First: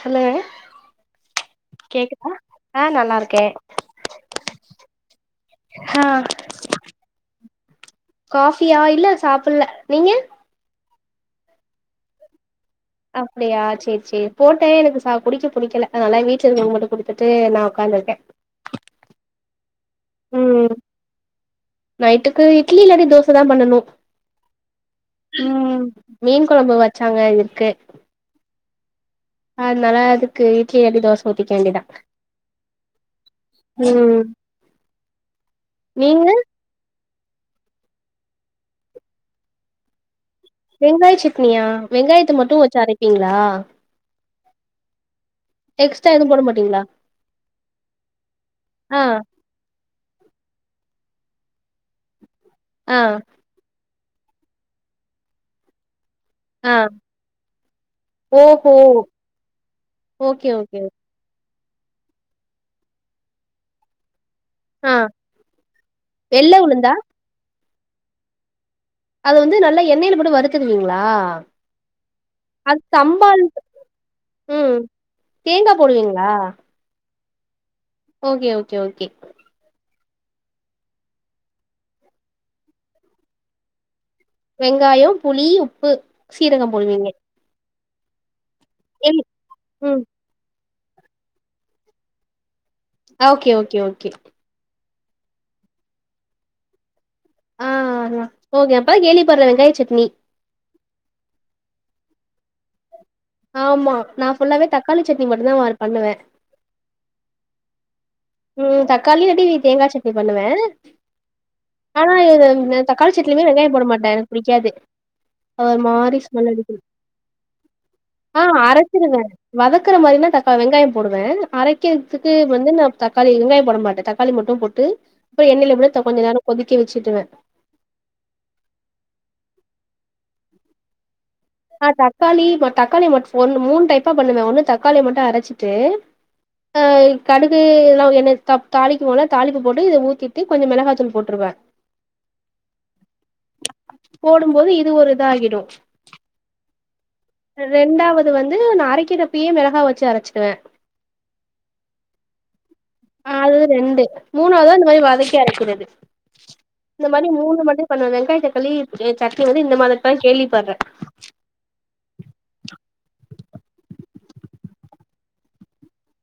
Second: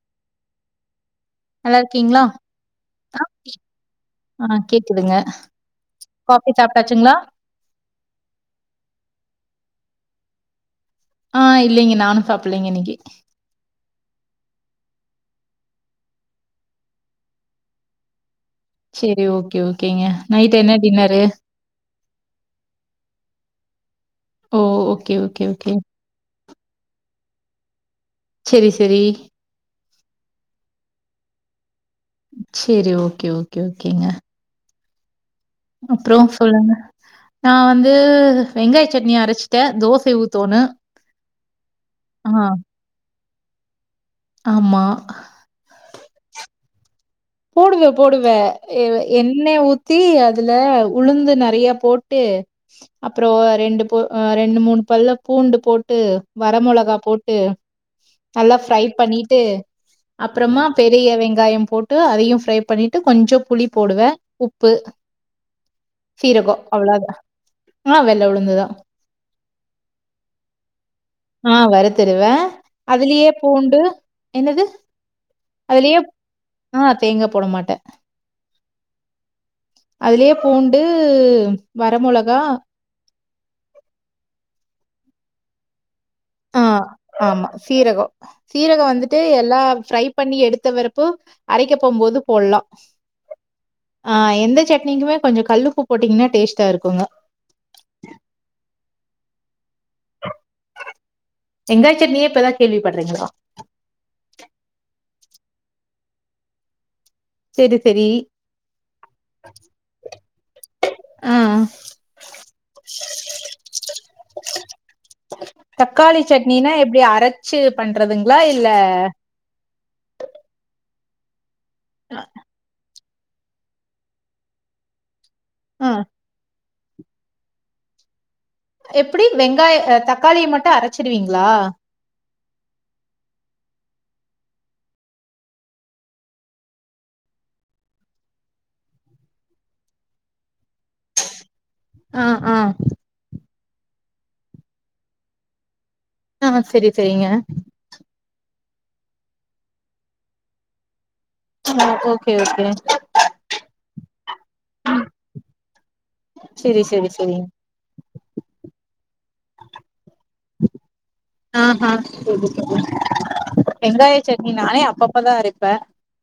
சொல்லுங்க நல்லா இருக்கீங்ளா ஆ நல்லா இருக்கே ஆ கேக்குதுங்க ஆ காஃபி சாப்டாச்சுங்ளா காஃபியா இல்ல சாப்புட்ல நீங்க ஆ இல்லைங்க நானு சாப்புட்லேங்க இன்னைக்கு அப்டியா சேரி சேரி போட்டே எனக்கு சா குடிக்க புடிக்கல அதனால வீட்ல இருக்கவங்ககிட்ட குடுத்துட்டு நா ஒக்காந்துருக்கே செரி ஓகே ஓகேங்க நைட்டு ம் என்ன டின்னரு நைட்டுக்கு இட்லி இல்லாட்டி தோச தா பண்ணனு ஓ! Okay okay okay. ம் மீன் கொழம்பு வச்சாங்க எங்களுக்கு செரி செரி அதுனால அதுக்கு இட்லி இல்வாட்டி தோச ஊத்திக்க வேண்டிதா சேரி ஓகே ஓகே ஓகேங்க அப்றோ நீங்க சொல்லுங்க நா வந்து வெங்காய சட்னிய அரைச்சட்ட தோசை ஊத் வெங்காய சட்னியா வெங்காயத்த மட்டு வெச்சி அரைப்பீங்ளா ஆமா எக்ஸ்ட்ரா எதுவு போட மாட்டீங்ளா போடுவே போடுவே இல்ல என் எண்ண ஊத்தி அதுல உளுந்து நெறயா போட்டு ஆ அப்றோ ரெண்டு ஓ அ ரெண்டு மூணு பல்லு பூண்டு போட்டு வர ஆ மொளகா போட்டு நல்லா ஓஹோ ஃப்ரை பண்ணிட்டு ஓகே அப்புறமா ஓகே பெரிய வெங்காயம் போட் டு அதையும் ஃப்ரை பண்ணிட்டு கொஞ்சோ புளி போடுவே உப் உப்பு ஆ வெள்ள சீரகோ உளுந்தா அவ்ளோ தா ஆ வெள்ள உளுந்துதா அது வந்து நல்லா எண்ணெயில போட்டு வறுத்துக்குவீங்களா? ஆ வறுத்துருவே அது அதுலயே சம்பால் பூண்டு என்னது ம். தேங்கா அதுலயே போடுவீங்ளா ஆ தேங்கா போட மாட்டே ஓகே ஓகே ஓகே அதுலயே பூண்டு வர மொளகா வெங்காயோ புளி உப்பு ஆ சீரகோ போடுவீங்க ஆமா சீரகோ சீரகோ வந்துட்டு எல் எல்லா ம். ஃப்ரை பண்ணி எடுத்த வரப்பு அரைக்க போம்போது போட்லா ஓகே, ஓகே, ஓகே. ஆ எந்த சட்னிக்குமே கொஞ்ச கல்லுப்பு போட்டீங்கன்னா டேஸ்டா இருக்குங்க ஆ ஓகே இப்பதா கேள்விப்பட்றே வெங்காய சட்னி வெங்காய சட்னியே இப்பதா கேள்வி பட்றீங்களா ஆமா நா ஃபுல்லாவே தக்காளி சட்னி மட்டுதா பண்ணுவே செரி செரி ம் தக்காளி இல்லாட்டி தேங்கா சட்னி பண்ணுவே ஆ. ஆனா தக்காளி சட்லுமே வெங்காய போட மாட்டே எனக்கு புடிக்காது அது ஒரு மாரி தக்காளி ஸ்மெல் சட்னினா அடிக்கு எப்டி அரச்சு பண்றதுங்களா ஆ இல்ல அரச்சிருவ வதக்குற மாரினா தக்கா வெங்காய போடுவே அரக்கிறதுக்கு வந்து நா தக்காளி வெங்காய போட மாட்டே தக்காளி மட்டு போட்டு அப்றோ எண்ணெயில ஆ அப்டியே கொஞ்ச நேரோ கொதிக்க வெச்சுருவே எப்டி வெங்காய ஆ தக்காளிய மட்டு அரச்சிடுவீங்களா ஆ தக்காளி மட்டு தக்காளி மட்ட ஒ மூணு டைப்பா பண்ணுவே ஒன்னு தக்காளி மட்டு அரச்சிட்டு ஆ கடுகு இதெல்லா என்ன த தாளிக்குவோல தாளிக்கு போட்டு இத ஊற்றிட்டு கொஞ்சோ மெளகாத்தூள் போட்டுருவே ஆ ஆ போம்போது இது ஒரு இதாகிடு ஆ செரி செரி செரிங்க ரெண்டாவது வந்து நா அரக்கிறப்பவே மெளகா வெச்சு அரச்சிக்குவே ஆ ஓகே ஓகே ஆ அது வந்து ரெண்டு மூணாவதா இந்த மாரி வதக்கி அரக்கிறது செரி இந்த செரி மாரி செரிங்க மூணு மட் பண்ணுவ வெங்காய தக்காளி சட்னி வந்து இந்த மாரி இப்பதா கேள்விப்பட்றே ஆஹா வெங்காய சட்னி நானே அப்பப்பதா அரைப்பே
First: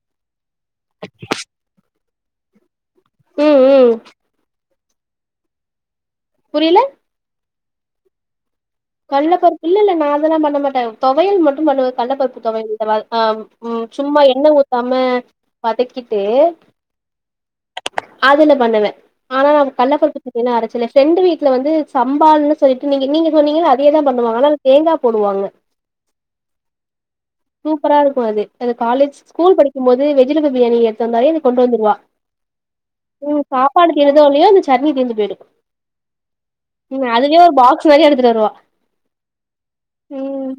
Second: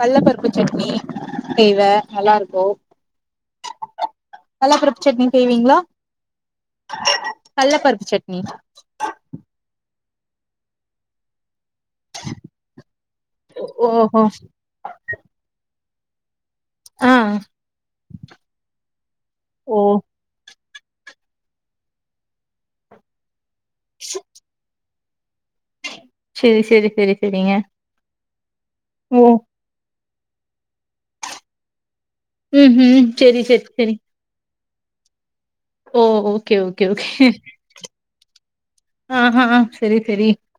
கல்ல பருப்பு சட்னி செய்வே நல்லா இருக்கு ம் ம் கல்லா பருப்பு சட்னி செய்வீங்களா புரியில கல்ல பருப்பு சட்னி கல்ல பருப்பு இல்ல இல்ல நா அதெல்லா பண்ண மாட்டே தொவையல் மட்டு பண்ணுவ கல்லப்பருப்பு தொவையல் இந்த மாரி ஆ ஓஹோ சும்மா எண்ண ஊத்தாம வதக்கிட்டு ஆ அதுல பண்ணுவே ஆனா நா ஓ கல்ல பருப்பு பாத்தீங்கன்னா அரச்ச இல்ல ஃப்ரெண்டு வீட்ல வந்து சம்பால்ன்னனு சொல்லிட்டு நீங்க நீங்க சொன்னீங்கா அப்டியே தா பண்ணுவாங்க ஆனா அதுல தேங்கா போடுவாங்க சேரி சேரி சேரி சேரிங்க சூப்பரா இருக்கு அது அது காலேஜ் ஸ்கூல் படிக்கும் போது வெஜிடபிள் பிரியாணி ஏடுத்துட்டு வந்தாலே அது கொண்டு வந்துருவா ம் செரி ம் செரி செரி சாப்பாடுக்கு திருதோ இல்லியோ அந்த சட்னி தீர்ந்து போயிடு ஓ ஓகே ஓகே ம் ஓகே அதுலயே ஒரு பாக்ஸ் நெறைய எடுத்துட்டு வருவா ஆஹா செரி செரி ம்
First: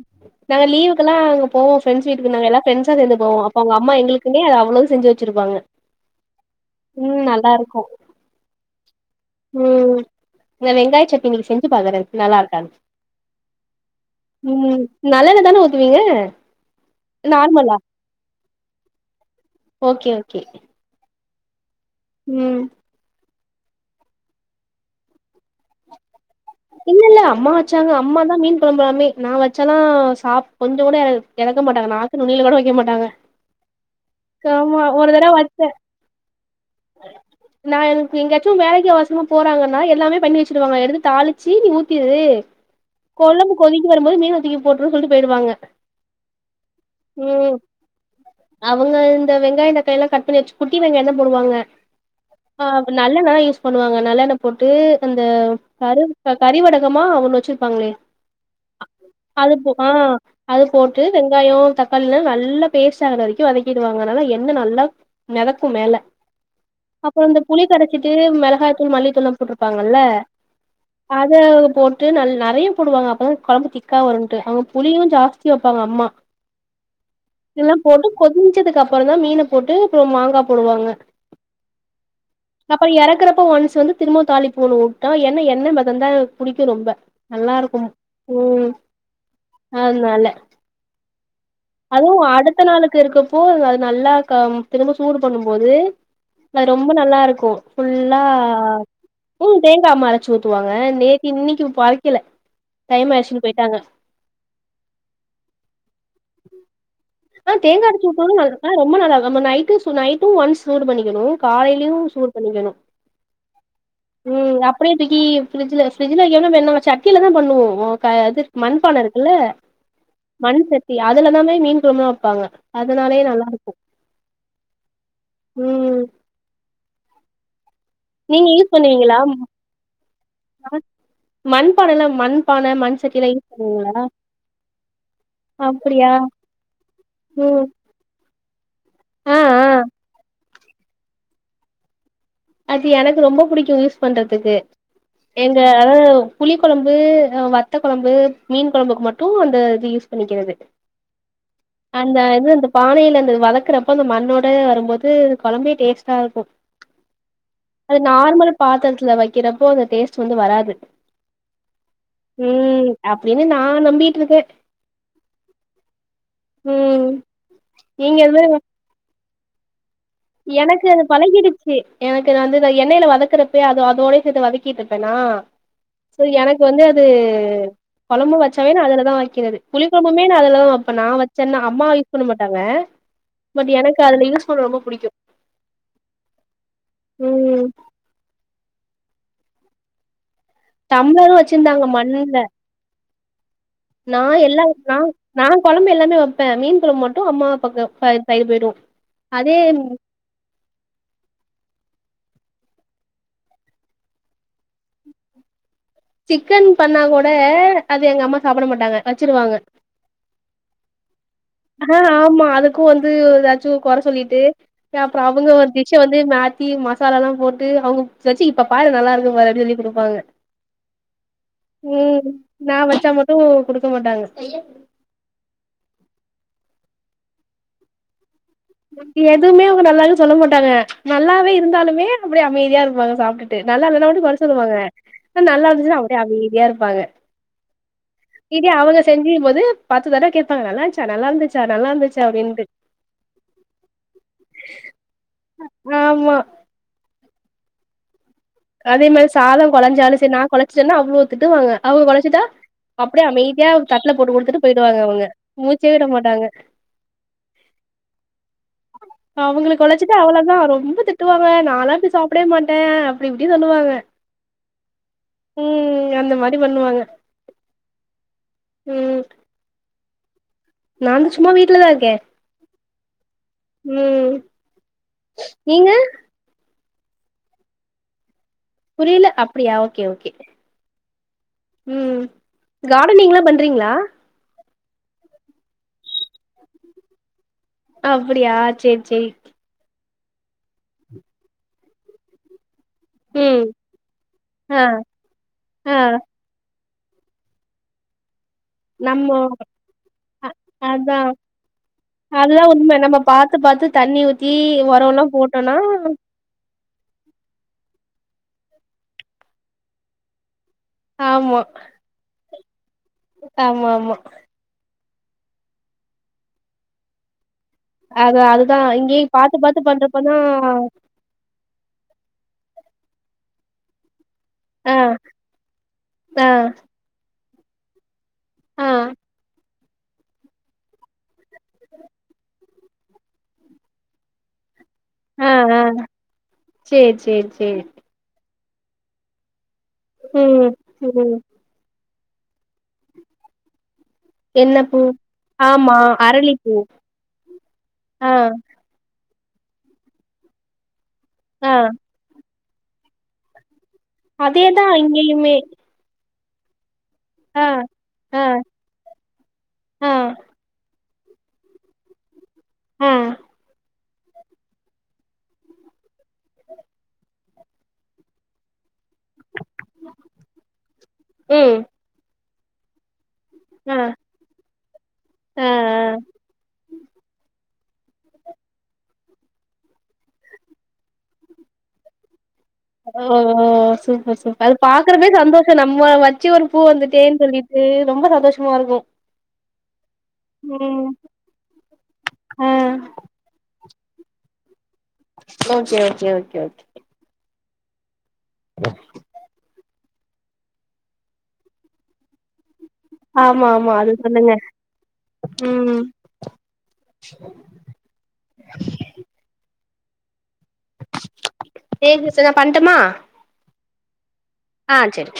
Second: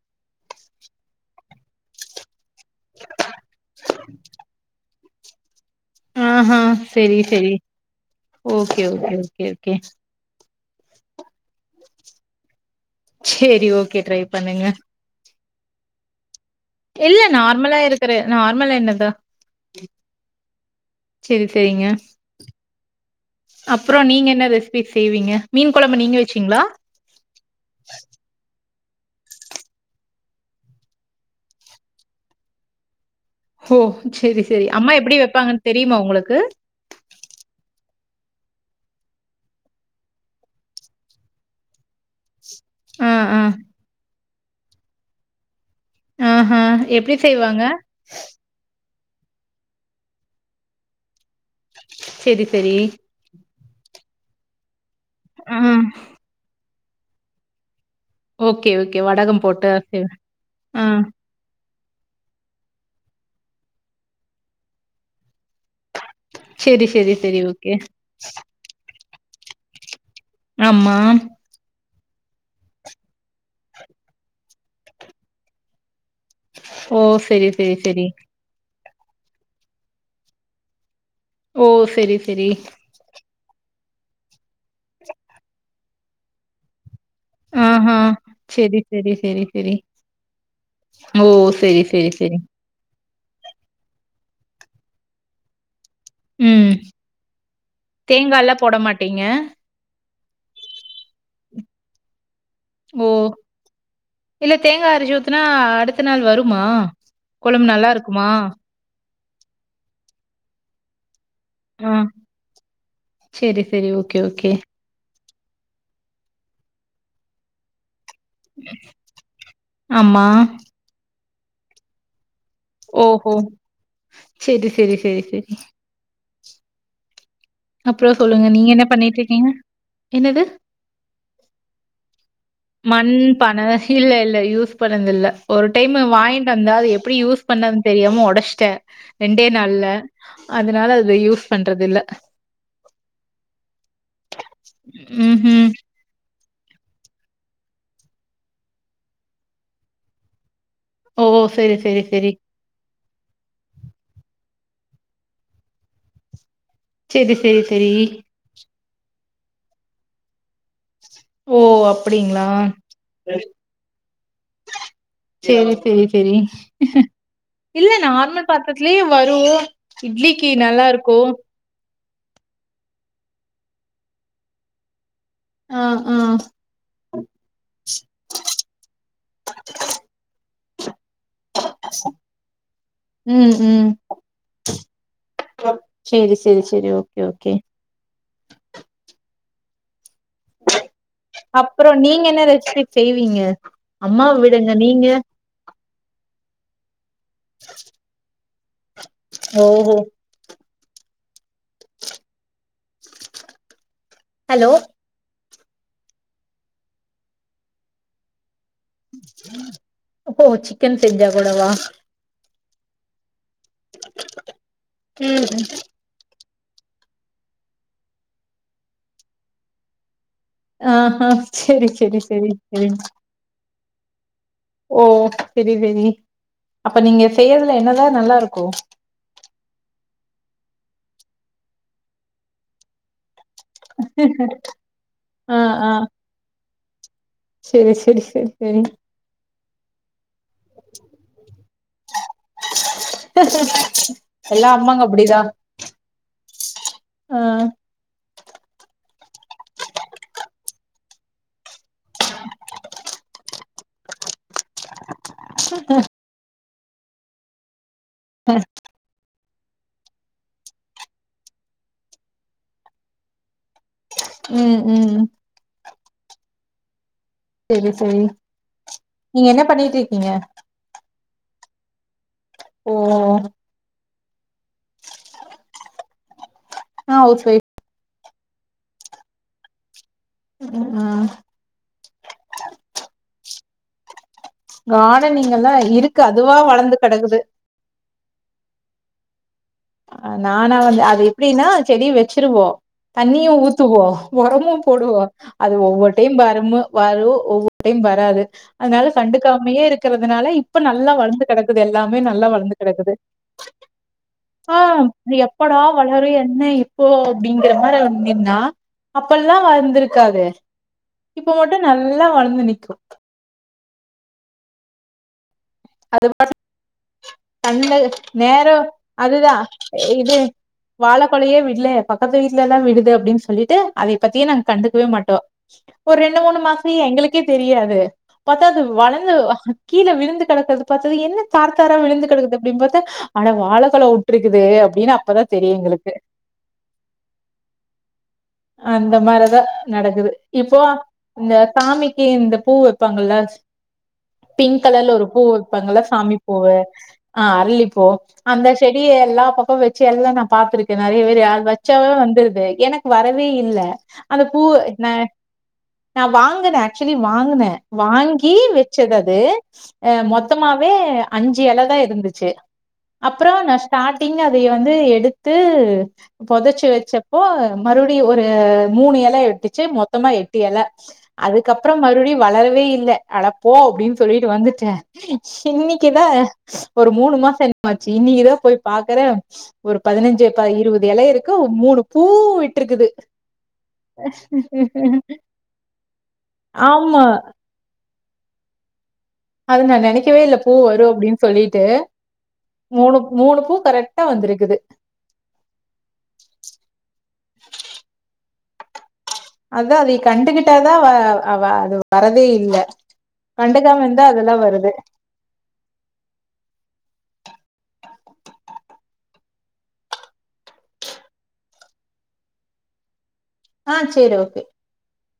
நாங்க லீவுக்கெல்லா அங்க போவோ பிரெண்ஸ் வீட்டுக்கு நாங்கல்லா பிரண்ட்ஸா சேந்து போவோ அப்ப அவங்க அம்மா எங்களுக்குன்னே அவ்ளோ செஞ்சு வெச்சிருப்பாங்க ஆஹா செரி செரி ஓகே ஓகே ஓகே ஓகே ம் நா வெங்காய சட்டினி இன்னிக்கி செஞ்சு பாக்குறே நல்லா இருக்கானு சேரி ஓகே ட்ரை பண்ணுங்க ம் நல்லெண்ண தான ஊத்துவீங்க இல்ல நார்மலா இருக்குற நார்மல் எண்ணதா ஓகே ஓகே செரி செரிங்க ம் அப்ரோ நீங்க என்ன ரெசிபி செய்வீங்க மீன் கொழம்பு நீங்க வச்சீங்களா இல்ல இல்ல அம்மா வச்சாங்க அம்மா தா மீன் குழம்பலாமே நா வச்சாலா சாப் கொஞ்சோ கூட எறக்க மாட்டாங்க நாக் கு நுணில கூட வைக்க மாட்டாங்க ஓ செரி செரி ஆமா அம்மா ஒரு எப்டி தடவ வைப்பாங்கன்னு வச்சே தெரியுமா உங்களுக்கு நான் எனக்கு எங்காச்சு வேலைக்கு வசமா போறாங்கன்னா எல்லாமே பண்ணி வச்சிருவாங்க எடுத்து தாலிக் சீனி ஊத்திரு ஆ ஆ கொழம்பு கொதிக்கு வரும்போது மீன தூக்கி போட்ருன்னு சொல்லிட்டு போய்டுவாங்க ஆ ஹா எப்டி செய்வாங்க அவங்க இந்த வெங்காய தக்காளி எல்லா கட் பண்ணி வச்சு குட்டி வெங்காயோ தா போடுவாங்க செரி ஆ செரி நல்லெண்ண தா யூஸ் பண்ணுவாங்க நல்லெண்ண போட்டு அந்த ஆ கரு க கறிவடகமா ஒண்ணு வச்சிருப்பாங்களே ஓகே அ ஓகே வடகம் அது போ போட்டு ஆ செ அது ஆ போட்டு வெங் வெங்காயோ தக்காளிலா நல்லா பேஸ்ட் ஆகுற வரைக்கு வதக்கிடுவாங்க அதனால எண்ண நல்லா மெதக்கு மேல செரி செரி அப்றோ செரி இந்த புளி ஓகே கரைச்சிட் ட்டு மிளகாதூள் மல்லித்தூள்லா போட்ருப்பாங்கல்ல ஆமா அத போட் ட்டு நல் நெறைய போடுவாங்க அப்பதா கொழம்பு திக்கா வரும்ட்டு அவங்க புளியு ஜாஸ்தியா வப்பாங்க அம்மா ஓ செரி இதெல்லா செரி போட்டு செரி கொதிஞ்சத்துக்கு அப்றோ தா மீன போட்டு அப்றோ மாங்கா போடுவாங்க ஓ சேரி சேரி அப்றோ எறக்குறப்ப ஒன்ஸ் வந்து திரும்பவு தாளிப்பு ஒன்னு வுட்டா ஏன்னா எண்ண மெதந்தா எனக்கு பிடிக்கு ரொம்ப ஹ நல்லாருக்கும் ஹ ம் சேரி சேரி சேரி சேரி அதனால ஓ சேரி சேரி சேரி அட்த்த நாளுக்கு இருக்கப்போ அது நல்லா திரும்ப சூடு பண்ணும் போது அது ம். ரொம்ப நல்லா இருக்கு ஃபுல்லா தேங்காலாம் போட மாட்டீங்க? ம் தேங்கா‌ அம்மா அரைச்சு ஊத் துவாங்க நேத்து இன்னைக்கு அரைக்கல ஓ! டைம் ஆச்சுன்னு போயிட்டாங்க இல்ல தேங்கா அரச்சி ஊத்துனா அடுத்த நாள் வருமா ஆ கொழம்பு தேங்கா நல்லா அரச்சி இருக்குமா? ஊத்துனாலு நல் ஆ ரொம்ப நல்லாருக்கு நம்ம நைட்டு நைட்டும் ஒன்ஸ் சூடு பண்ணிக்கணு ஆ. காலையிலயு சூடு பண்ணிக்கணு சரி, சரி. Okay, okay. ம் அப் அப்டியே தூக்கி ஃப்ரி்ஜ்ல ஃப்ரிஜ்ல வைக்காம நம்ம என்னா சட்டில தா பண்ணுவோ ஓ க அது மண்பான இருக்குல்ல ஆமா. மண் சட்டி அதுலதாமே மீன் குழம்பெல்லா வப்பாங்க அதனாலே ஓஹோ! நல்லா இருக்கும் சரி, சரி, சரி, சரி. ம் அப்றோ சொல்லுங்க நீங்க யூஸ் என்ன பண்ணுவீங்களா பண்ணிட்டு இருக்கீங்க என்னது மண் பானைல மண் பான மண் சட்டிலா யூஸ் பான பண்ணுவீங்களா இல்ல இல்ல யூஸ் பண்ணது இல்ல ஒரு டைம் அப்டியா வாங்கிட்டு வந்தா அது எப்டி யூஸ் ம் பண்ணது தெரியாம ஒடச்சிட்டே ஆ ரெண்டே ஆ நாள்ல அதனால அத யூஸ் பண்றது இல்ல அது எனக்கு ரொம்ப புடிக்கு யூஸ் பண்றதுக்கு எங்க ம்ஹ்ம். ஆ புளி கொழம்பு வத்த கொழம்பு மீன் கொழம்புக்கு மட்டு அந்த இது யூஸ் பண்ணிக்கிறது ஓ சரி சரி அந்த சரி இது வந்து பானைல அந்த வதக்குறப்ப அந்த மண்ணோட வரும்போது கொழம்பே டேஸ்ட்டா இருக்கும் செரி செரி செரி அது நார்மல் பாத்திரத்துல வைக்கிறப்போ அந்த டேஸ்ட் வந்து வராது ஓ அப்டிங்களா ம் அப்டின்னு நா நம்பிட்டு இருக்கே சேரி சேரி சேரி ம் இல்ல நீங்க நார்மல் பாத்தரத்துலயே வரு இட்லிக்கு நல்லா இருக்கூ கி எனக்கு நா வந்து எண்ணெயில வதக்குறப்ப அ அதோட சேர்த்து வதக்கிட்டு இருப்பேனா ஆ ஆ சோ எனக்கு இப்ப வந்து அது கொழம்பு வச்சாவே அதுலதா வைக்கிறது புளி கொழம்புமே நா அதுல தா வப்பே நா வச் வச்சன்ன அம்மா யூஸ் பண்ண மாட்டாங்க பட் எனக்கு அதுல யூஸ் பண்ண ரொம்ப பிடிக்கும் செரி செரி செரி ஓகே ஓகே ம் டம்ளரு வச்சிருந்தாங்க அப்புறம் நீங்க என்ன மண்ல ரெசிப்பீஸ் செய்வீங்க நா அம்மாவ எல்லா விடுங்க நா நீங்க நா கொழம்பு எல்லாமே வைப்பேன் மீன்கொழம்பு மட்டும் அம்மா அப்பாக்கு சைடு போய்டு அதே ஓஹோ ஹலோ சிக்கன் பண்ணா கூட அது எங்க அம்மா சாப்பிட மாட்டாங்க வச்சிருவாங்க ஓ சிக்கன் செஞ்ஜா கூடவா ஆ ஆமா அதுக்கும் வந்து ஏதாச்சும் கொற சொல்லிட்டு ஏ அப்புறம் ம் அவுங்க ஒரு டிஷ் ஷ வந்து மாத்தி மசாலா எல்லாம் போட்டு அவங்க வச்சு இப்ப பாரு நல்லா இருக்கும் பாரு அப்படின்னு சொல்லி கொடுப்பாங்க ஆஹா சரி சரி உம் சரி நா சரி வச்சா மட்டும் குடுக்க மாட்டாங்க ஓ செரி செரி அப்ப நீங்க செய்யதுல என்னதான் நல்லா இருக்கும் எதுவுமே அவங்க நல்லா சொல்ல மாட்டாங்க நல்லாவே இருந்தாலுமே அப்படி அமைதியா இருப்பாங்க சாப்பிட்டு ட்டு நல்லா இல்லன்னா அப்டி கொற சொல்லுவாங்க ஆ நல்லா ஆ இருந்துச்சுன்னா அப்படியே அமைதியா இருப்பாங்க செரி செரி செரி செரி செஞ்சுங் போது பத்து தடவ கேட்பாங்க நல்லா இருந்ச்சா நல்லா இருந்துச்சா நல்லா இருந்துச்சா அப்டின்ட்டு எல்லா அம்மாங்க அப்டிதான் ஆமா அ அதே மாரி சாதம் குலைஞ்சாலும் சரி நான் கொலைச்சிட்டேன்னா அவ்ளோ திட்டுவாங்க அவங்க கொலைச்சுட்டா அப்டியே அமைதியா தட்டுல போட்டு கொடுத்துட்டு போயிடுவாங்க அவுங்க மூச்சே விட மாட்டாங்க ஹ அவுங்களுக்கு கொழச்சிட்டு அவ்வளோதான் ரொம்ப திட்டுவாங்க நாளா இப்டி சாப்டே மாட்டேன் அப்டி இப்டி சொல்லுவாங்க உம் உம் உம் அந்த மாரி பண்ணுவாங்க செரி செரி நீங்க என்ன பண்ணிட்டு இருக்கீங்க நான் வந்து சும்மா வீட்டுலதான் இருக்கேன் ஓ உம் நீங்க நா ஹவுஸ் ஒய் புரில அப்டியா ஓகே ஓகே ம் ஆ ம் கார்டனிங்ல்லாம் பண்றீங்ளா கார்டனிங் எல்லாம் இருக்கு அதுவா வளர்ந்து கிடக்குது அப்டியா செரி செரி அ நானா வந்து அது எப்படின்னா செடிய வச்சிருவோம் தண்ணியும் ம் ஊத்துவோம் ஆ ஒரமும் போடுவோம் அது ஆ ஒவ்வொரு டைம் வருமும் வரு ஒவ்வொரு டைம் வராது அதனால நம்மோ கண்டுக்காமையே இருக்கிறதுனால இப்ப நல்லா அதா வளர்ந்து கிடக்குது எல்லாமே நல்லா அதுதா வளர்ந்து உண்ம கிடக்குது நம்ம பாத்து பாத்து தண்ணி ஊ ஆ எப்படா வளரும் என்ன ஓ அப்டிங்கிற மாரி நின்னா அப்ப எல்லாம் வளந்திருக்காது இப்ப ஆமா மட்டும் நல்லா வளந்து நிக்கும் ஆமா ஆமா அதுவா அது சந்த அது நேரோ அதுதா இங்கேயு அதுதா பாத்து பாத்து இது பண்றப்பதா வாழ கொலையே விடுலே பக்கத்து வீட்லல தா விடுது அப்டின்னு சொல்லிட்டு அதைப் பத்தியே நாங் ஆ கண்டுக்கவே மாட்டோ ஒரு ரெண்டு ஆ மூணு மாசோ எங்களுக்கே தெரியாது பாத்தா அது ஆ வளந்து கீழ விழுந்து கெடக்கறத பாத்தது என்ன தார்தாரா விழுந்து கிடக்குது அப்டினு பாத்தா அட வாழக்கொல உட்ருக்குது அப்டின்னு அ அப்பதா ஆ தெரியு ஆ எங்களுக்கு சேரி சேரி சேரி அந்த மாரிதா நடக்குது ம் இப்போ ம் இந்த சாமிக்கு இந்த பூ வைப்பாங்கள்ல்ல என்ன பூ பூ ஆமா வப்பாங்கள சாமி அரளிப்பூ பூவு ஆ அருளிப்பூ ஆ அந்த செடிய எல்லா பக்கோ வச்சு எல்லா நா பாத்திருக்கே நறைய பேரு அது ஆ வச்சாவே வந்துருது எனக் வரவே இல்ல அந்த பூவு அதேதா ந இங்கேயுமே நா வாங்கன ஆக்சுவலி வாங்கன ஆ ஆ வாங்கி வச்சது அது ஆ அ மொத்தமாவே அஞ்சு எல தா இருந்துச்சு ஆ அப்பறோ நஷ் ஸ்டாடிங் அதைய வந்து எடுத்து பொதச்சு வச்ச ப்போ மறுபடிய ஒரு மூணு எல எட்டுச்சு மொத்தமா எட்டு எல ம் அதுக்கப்புறோ மறுபுடியு வளரவே இல்ல அடப்போ ஆ அப்டின்னு சொல்லிட்டு வந்துட்ட ஆ ஆ இன்னைக்குதா ஒரு மூணு மாசோ என்னாச்சு இன்னைக்குதா போய் பாக்கற ஒரு பதினஞ்சுகா இருவது எல இருக்கு மூணு பூ விட்டுருக்குது ஓ சூப்பர் சூப்பர் அது பாக்குறமே சந்தோஷோ நம்ம வச்சு ஒரு பூ ஆமா வந்துட்டேன் சொல்லிட் டு ரொம்ப சந்தோஷமா இருக்கு அது நா நெனைக்கவே இல்ல பூ வரு ம் அப்டின் சொல்லிட்டு ஆ மூணு மூணு பூ கரெக்டா வந்திருக்குது ஓகே ஓகே ஓகே ஓகே அத அதை கண்டுகிட்டாதா அவ அவ அது வரதே இல்ல ஆமா ஆமா கண்டகாம அது இந்தா சொல்லுங்க அதெல்லா வருது ம் தேஜஸ் நா பண்ட்டுமா ஆ சேரி ஓகே ஆ சேரி